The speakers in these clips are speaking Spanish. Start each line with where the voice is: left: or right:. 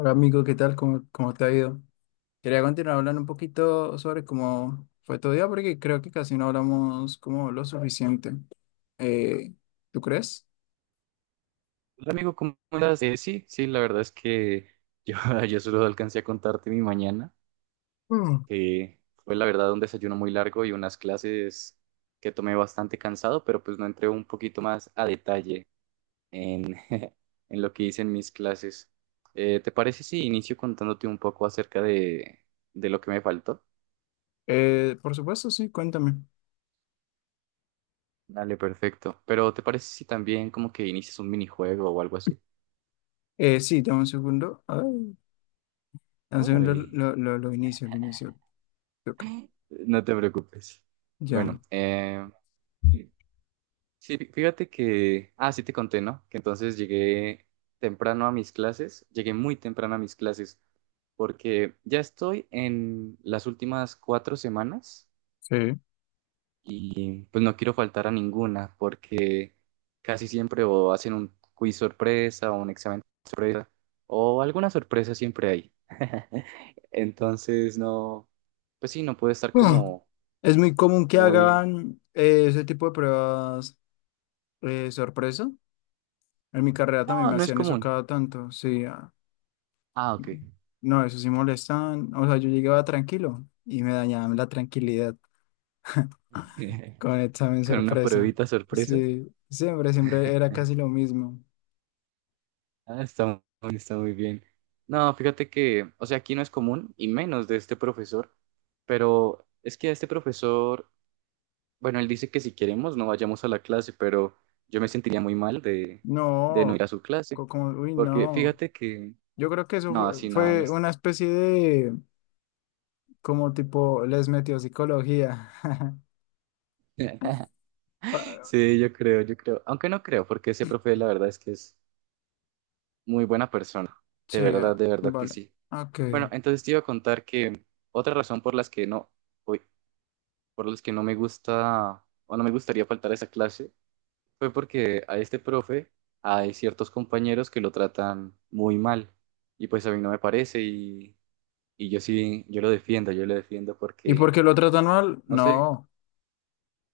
left: Hola amigo, ¿qué tal? ¿Cómo te ha ido? Quería continuar hablando un poquito sobre cómo fue tu día, porque creo que casi no hablamos como lo suficiente. Eh, ¿Tú crees?
right: Hola amigo, ¿cómo andas? Sí, sí, la verdad es que yo, yo solo alcancé a contarte mi mañana,
left: Mm,
right: que fue la verdad un desayuno muy largo y unas clases que tomé bastante cansado, pero pues no entré un poquito más a detalle en, en lo que hice en mis clases. ¿Te parece si inicio contándote un poco acerca de lo que me faltó?
left: por supuesto, sí, cuéntame.
right: Dale, perfecto. Pero ¿te parece si también como que inicias un minijuego o algo así?
left: Sí, dame un segundo. A ver, dame un segundo,
right: Ay,
left: lo inicio, lo inicio. Toca.
right: no te preocupes.
left: Ya.
right: Bueno. Sí, fíjate que, sí te conté, ¿no? Que entonces llegué temprano a mis clases, llegué muy temprano a mis clases, porque ya estoy en las últimas 4 semanas
left: Sí.
right: y pues no quiero faltar a ninguna, porque casi siempre o hacen un quiz sorpresa o un examen sorpresa, o alguna sorpresa siempre hay. Entonces, no, pues sí, no puede estar
left: Ah,
right: como
left: es muy común que
right: muy.
left: hagan ese tipo de pruebas sorpresa. En mi carrera también
right: No,
left: me
right: no es
left: hacían eso
right: común.
left: cada tanto, sí. Ah.
right: Ah, ok.
left: No, eso sí molestaban. O sea, yo llegaba tranquilo y me dañaban la tranquilidad con el examen
right: Con una
left: sorpresa.
right: pruebita sorpresa.
left: Sí, siempre, siempre era casi lo mismo.
right: Ah, está muy bien. No, fíjate que, o sea, aquí no es común y menos de este profesor, pero es que a este profesor, bueno, él dice que si queremos no vayamos a la clase, pero yo me sentiría muy mal de no ir
left: No,
right: a su clase,
left: como, uy,
right: porque
left: no.
right: fíjate que,
left: Yo creo que eso
right: no,
left: fue,
right: así no, no
left: fue
right: es.
left: una especie de, como tipo, les metió psicología. Pa-
right: Sí, yo creo, aunque no creo, porque ese profe la verdad es que es muy buena persona,
left: Sí, ah,
right: de verdad que
left: vale.
right: sí.
left: Ok.
right: Bueno, entonces te iba a contar que otra razón por las que no, voy por los que no me gusta o no me gustaría faltar a esa clase fue porque a este profe hay ciertos compañeros que lo tratan muy mal y pues a mí no me parece y yo sí, yo lo defiendo
left: ¿Y por
right: porque,
left: qué lo tratan mal?
right: no sé,
left: No.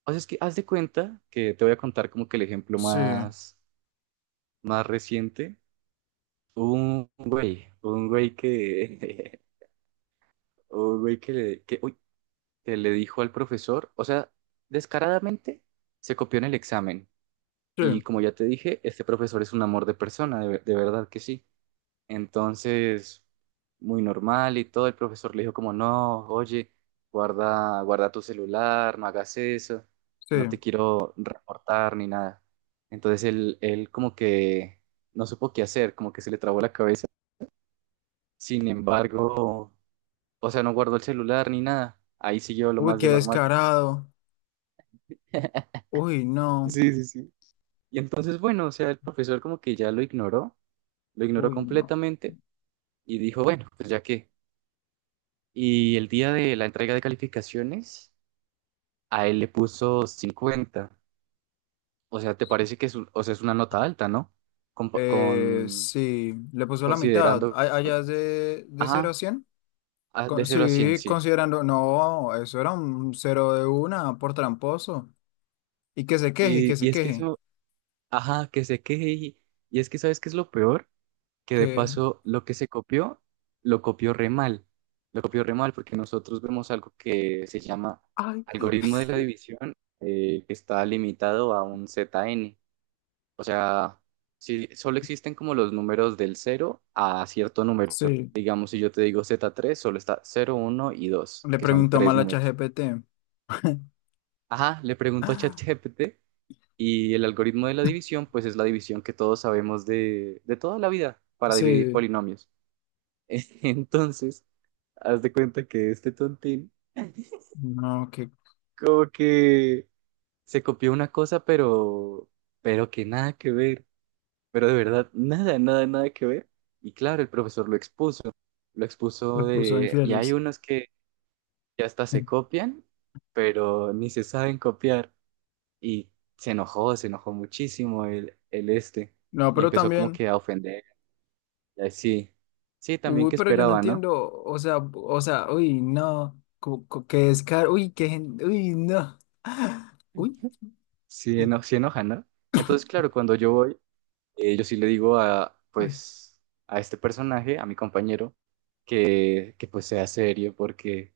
right: o sea, es que haz de cuenta que te voy a contar como que el ejemplo
left: Sí,
right: más reciente. Hubo un güey que, un güey que le, que, uy, que le dijo al profesor, o sea, descaradamente se copió en el examen.
left: sí,
right: Y como ya te dije, este profesor es un amor de persona, de verdad que sí. Entonces, muy normal y todo, el profesor le dijo como, no, oye, guarda, guarda tu celular, no hagas eso,
left: sí.
right: no te quiero reportar ni nada. Entonces él como que no supo qué hacer, como que se le trabó la cabeza. Sin embargo, o sea, no guardó el celular ni nada. Ahí siguió lo
left: Uy,
right: más de
left: qué
right: normal.
left: descarado. Uy, no.
right: Sí, sí, sí. Y entonces, bueno, o sea, el profesor como que ya lo ignoró
left: Uy, no.
right: completamente. Y dijo, bueno, pues ya que. Y el día de la entrega de calificaciones, a él le puso 50. O sea, ¿te parece que o sea, es una nota alta, ¿no? Compa- Con,
left: Sí, le puso la mitad.
right: considerando,
left: ¿Allá es de cero a
right: ajá,
left: 100?
right: de 0 a 100
left: Sí,
right: sí.
left: considerando, no, eso era un cero de una por tramposo. Y que se queje, y que
right: Y,
left: se
right: y es que
left: queje.
right: eso, ajá, que se queje. Y es que, ¿sabes qué es lo peor? Que de
left: Que,
right: paso, lo que se copió, lo copió re mal. Lo copió re mal porque nosotros vemos algo que se llama
left: ay,
right: algoritmo de la división, que está limitado a un ZN. O sea, si solo existen como los números del cero a cierto número.
left: sí,
right: Digamos, si yo te digo z tres, solo está cero, uno y 2,
left: le
right: que son
left: preguntó
right: tres
left: mal a
right: números.
left: ChatGPT.
right: Ajá, le pregunto a ChatGPT y el algoritmo de la división, pues es la división que todos sabemos de toda la vida para dividir
left: Sí,
right: polinomios. Entonces, haz de cuenta que este tontín
left: no, que
right: como que se copió una cosa, pero que nada que ver. Pero de verdad, nada, nada, nada que ver. Y claro, el profesor lo expuso
left: les puso
right: de, y hay
left: infieles.
right: unos que ya hasta se copian, pero ni se saben copiar. Y se enojó muchísimo el este,
left: No,
right: y
left: pero
right: empezó como
left: también,
right: que a ofender. Y así, sí, también
left: uy,
right: que
left: pero yo no
right: esperaba, ¿no?
left: entiendo, o sea, uy, no, qué descaro, uy, qué, uy, no, uy,
right: Ujú. Sí,
left: mm,
right: sí enoja, ¿no? Entonces, claro, cuando yo voy, yo sí le digo a,
left: uy.
right: pues, a este personaje, a mi compañero, que pues sea serio, porque,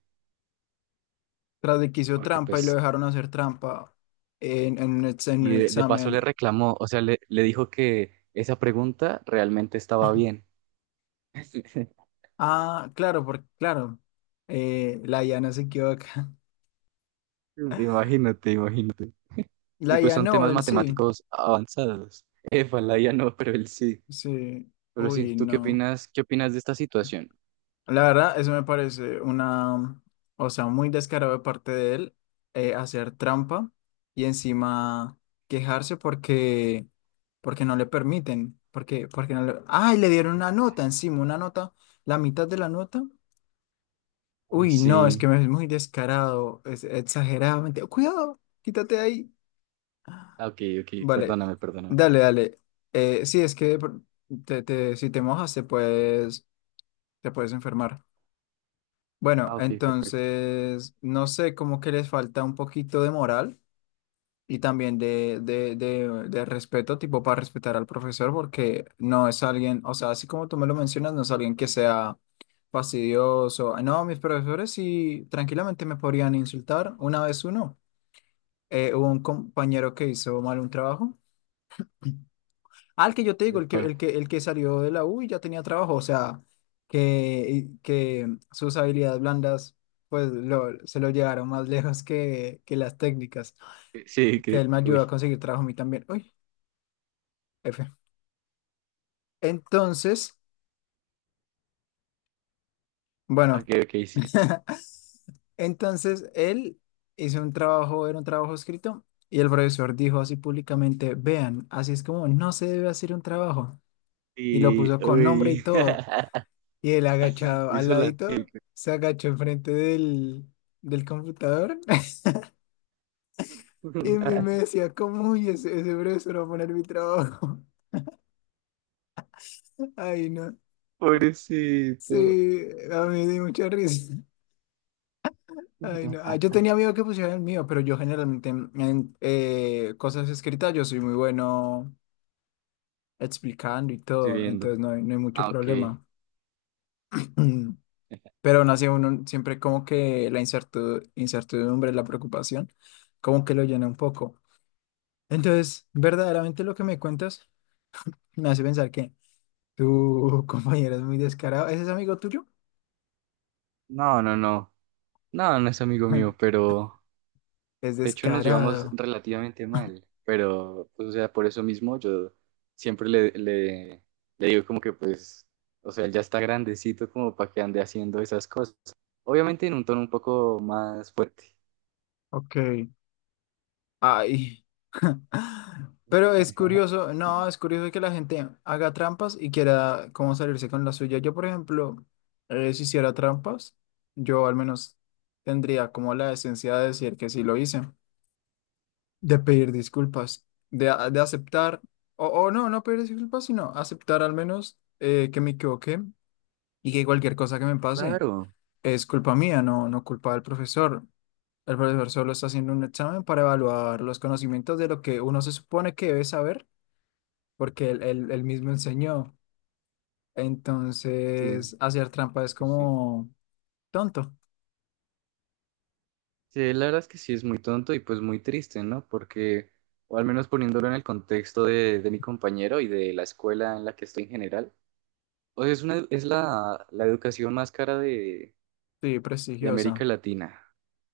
left: Tras de que hizo
right: porque
left: trampa y lo
right: pues.
left: dejaron hacer trampa en, en
right: Y
left: un
right: de paso le
left: examen.
right: reclamó, o sea, le dijo que esa pregunta realmente estaba bien.
left: Ah, claro, porque, claro, la IA no se equivoca.
right: Imagínate, imagínate. Y
left: La
right: pues
left: IA
right: son
left: no,
right: temas
left: él sí.
right: matemáticos avanzados. Éfala, ya no, pero él sí.
left: Sí.
right: Pero sí,
left: Uy,
right: ¿tú qué
left: no.
right: opinas? ¿Qué opinas de esta situación?
left: La verdad, eso me parece una, o sea, muy descarado de parte de él, hacer trampa y encima quejarse porque, porque no le permiten. Porque, porque no le... ¡Ay! Le dieron una nota encima, una nota, la mitad de la nota.
right: Uy,
left: Uy, no, es que
right: sí.
left: me ves muy descarado, es exageradamente. Cuidado, quítate de ahí.
right: Ah, ok, ok,
left: Vale,
right: perdóname, perdóname.
left: dale, dale. Sí, es que si te mojas te puedes enfermar. Bueno,
right: Ah, ok, perfecto. Sí,
left: entonces, no sé, como que les falta un poquito de moral y también de respeto, tipo para respetar al profesor, porque no es alguien, o sea, así como tú me lo mencionas, no es alguien que sea fastidioso. No, mis profesores sí tranquilamente me podrían insultar una vez uno. Hubo un compañero que hizo mal un trabajo. Ah, el que yo te digo,
right: Epa.
left: el que salió de la U y ya tenía trabajo, o sea, que sus habilidades blandas, pues lo, se lo llevaron más lejos que las técnicas,
right: Sí,
left: que
right: que,
left: él me ayudó a
right: uy.
left: conseguir trabajo a mí también. Uy, F. Entonces, bueno,
right: Ok, ok, sí.
left: entonces él hizo un trabajo, era un trabajo escrito, y el profesor dijo así públicamente: vean, así es como no se debe hacer un trabajo, y lo
right: Y,
left: puso con nombre y
right: uy.
left: todo. Y él agachado al
right: Hizo la
left: ladito,
right: chica.
left: se agachó enfrente del, del computador y, me decía, ¿cómo? Uy, ese profesor va a poner mi trabajo. Ay, no. Sí,
right: Pobrecito.
left: a mí me dio mucha risa. Ay, no. Ah, yo tenía miedo que pusieran el mío, pero yo generalmente en cosas escritas yo soy muy bueno explicando y
right: Estoy
left: todo,
right: viendo.
left: entonces no hay, no hay mucho
right: Ah, ok.
left: problema. Pero aún así uno siempre como que la incertidumbre, la preocupación, como que lo llena un poco. Entonces, verdaderamente lo que me cuentas me hace pensar que tu compañero es muy descarado. ¿Ese es amigo tuyo?
right: No, no, no. No, no es amigo mío, pero
left: Es
right: de hecho nos llevamos
left: descarado.
right: relativamente mal. Pero, pues, o sea, por eso mismo yo siempre le digo como que, pues, o sea, él ya está grandecito como para que ande haciendo esas cosas. Obviamente en un tono un poco más fuerte.
left: Ok. Ay. Pero es curioso, no, es curioso que la gente haga trampas y quiera como salirse con la suya. Yo, por ejemplo, si hiciera trampas, yo al menos tendría como la esencia de decir que sí lo hice. De pedir disculpas, de, de aceptar, o no, no pedir disculpas, sino aceptar al menos que me equivoqué y que cualquier cosa que me pase
right: Claro.
left: es culpa mía, no, no culpa del profesor. El profesor solo está haciendo un examen para evaluar los conocimientos de lo que uno se supone que debe saber, porque él mismo enseñó.
right: Sí,
left: Entonces, hacer trampa es
right: sí, sí.
left: como tonto,
right: Sí, la verdad es que sí es muy tonto y pues muy triste, ¿no? Porque, o al menos poniéndolo en el contexto de mi compañero y de la escuela en la que estoy en general, o sea, es la educación más cara de,
left: sí,
right: de América
left: prestigioso.
right: Latina.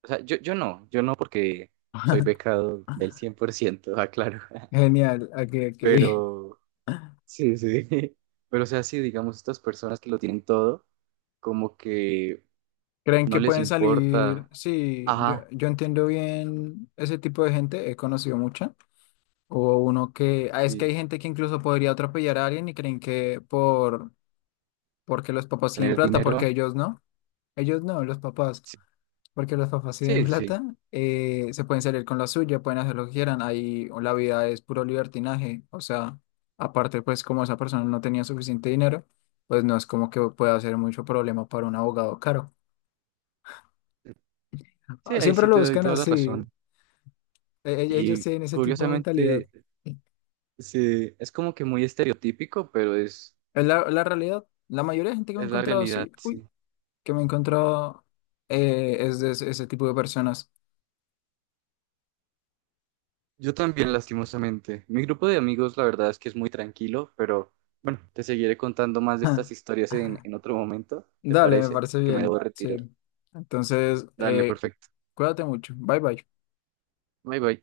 right: O sea, yo no, yo no porque soy becado del 100%, aclaro.
left: Genial, ok, ok.
right: Pero, sí, sí. Pero, o sea, sí, digamos, estas personas que lo tienen todo, como que
left: ¿Creen
right: no
left: que
right: les
left: pueden salir?
right: importa,
left: Sí,
right: ajá,
left: yo entiendo bien ese tipo de gente, he conocido mucha. O uno que, ah, es que
right: sí,
left: hay gente que incluso podría atropellar a alguien y creen que por, porque los papás tienen
right: tener
left: plata, porque
right: dinero.
left: ellos no, los papás,
right: Sí,
left: porque los papás tienen
right: sí. Sí,
left: plata, se pueden salir con la suya, pueden hacer lo que quieran, ahí la vida es puro libertinaje, o sea, aparte pues como esa persona no tenía suficiente dinero, pues no es como que pueda ser mucho problema para un abogado caro.
right: sí,
left: Ah,
right: ahí
left: siempre
right: sí
left: lo
right: te doy
left: buscan
right: toda la
left: así.
right: razón.
left: Ellos
right: Y
left: tienen ese tipo de mentalidad.
right: curiosamente,
left: Sí.
right: sí, es como que muy estereotípico, pero es,
left: Es la, la realidad. La mayoría de gente que me he
right: es la
left: encontrado
right: realidad,
left: sí uy,
right: sí.
left: que me he encontrado es de ese, ese tipo de personas.
right: Yo también, lastimosamente. Mi grupo de amigos, la verdad es que es muy tranquilo, pero bueno, te seguiré contando más de estas historias en otro momento, ¿te
left: Dale, me
right: parece?
left: parece
right: Que me debo,
left: bien.
right: vale, retirar.
left: Sí. Entonces,
right: Dale, perfecto.
left: cuídate mucho. Bye bye.
right: Bye bye.